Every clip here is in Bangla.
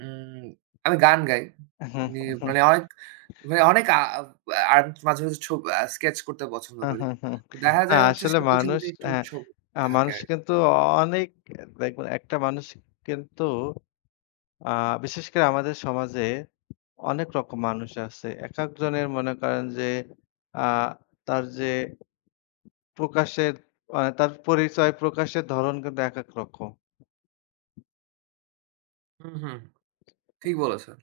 উম আমি গান গাই। উহু, ই হু, হু। মানে অনেক মানে অনেক আ আর মাঝে, মাঝে ছব আ স্কেচ করতে পছন্দ করি। তো দেখা আ যায় হচ্ছে আসলে সবকিছুর মানুষ মধ্যে একটু অ্যাঁ ঝোক অ্যাঁ থাকে মানুষ আর কিন্তু অ অনেক দেখবেন একটা মানুষ কিন্তু আ বিশেষ করে আমাদের সমাজে অনেক রকম মানুষ আছে। একেকজনের মনে করেন যে, আ তার যে প্রকাশের মানে তার পরিচয় প্রকাশের ধরণ কিন্তু একেক রকম। হুম, হুম, ঠিক বলেছেন।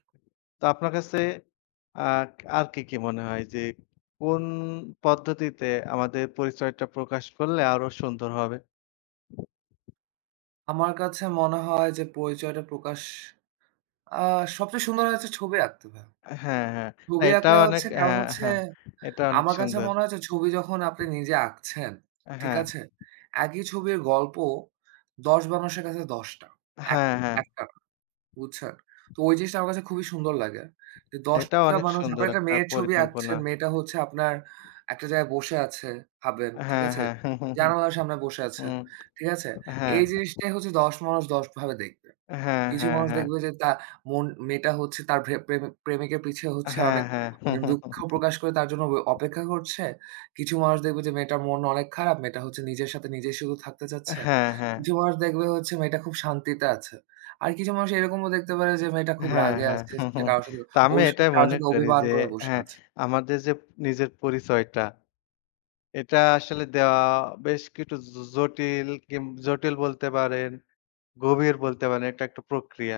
তো আপনার কাছে আ আর কি, কি মনে হয়? যে কোন পদ্ধতিতে আমাদের পরিচয়টা প্রকাশ করলে আরো সুন্দর হবে? আমার কাছে মনে হয় যে, পরিচয়টা প্রকাশ আ সবচেয়ে সুন্দর হয় হচ্ছে ছবি আঁকতে ভাইয়া। হ্যাঁ, হ্যাঁ। ছবি এটাও আঁকলে অনেক হচ্ছে কারণ হ্যাঁ, হচ্ছে হ্যাঁ, এটাও অনেক আমার কাছে সুন্দর। মনে হয় যে ছবি যখন আপনি নিজে আঁকছেন। আ ঠিক হ্যাঁ। আছে? একই ছবির গল্প ১০ মানুষের কাছে ১০ টা। এক হ্যাঁ, হ্যাঁ। ১ টা না, বুঝছেন? তো ওই জিনিসটা আমার কাছে খুবই সুন্দর লাগে। যে ১০ এটাও টা অনেক মানুষ সুন্দর আপনার একটা একটা মেয়ের ছবি পরিকল্পনা। আঁকছেন। মেয়েটা হচ্ছে আপনার একটা জায়গায় বসে আছে ভাবেন, ঠিক হ্যাঁ, আছে? হ্যাঁ, জানালার সামনে বসে আছে, হুম, ঠিক আছে? হ্যাঁ। এই জিনিসটাই হচ্ছে ১০ মানুষ ১০ ভাবে দেখবে। হ্যাঁ, কিছু হ্যাঁ, মানুষ হ্যাঁ। দেখবে যে তা মন মেয়েটা হচ্ছে তার প্রেম প্রেমিকের পিছে হচ্ছে হ্যাঁ, অনেক হ্যাঁ। অনেক দুঃখ প্রকাশ করে তার জন্য ব অপেক্ষা করছে। কিছু মানুষ দেখবে যে মেয়েটার মন অনেক খারাপ। মেয়েটা হচ্ছে নিজের সাথে নিজেই শুধু থাকতে চাচ্ছে। হ্যাঁ, হ্যাঁ। কিছু মানুষ দেখবে হচ্ছে মেয়েটা খুব শান্তিতে আছে। আর কিছু মানুষ এরকমও দেখতে পারে যে, মেয়েটা খুব হ্যাঁ, রাগে হ্যাঁ। আছে। সে কারো সাথে তো আমি অভিস এটাই কারো মনে সাথে করি অভিমান যে, করে বসে হ্যাঁ আছে। আমাদের যে নিজের পরিচয়টা। এটা আসলে দেওয়া বেশ কিছু জ জটিল কিম জটিল বলতে পারেন, গভীর বলতে পারেন। এটা একটা প্রক্রিয়া।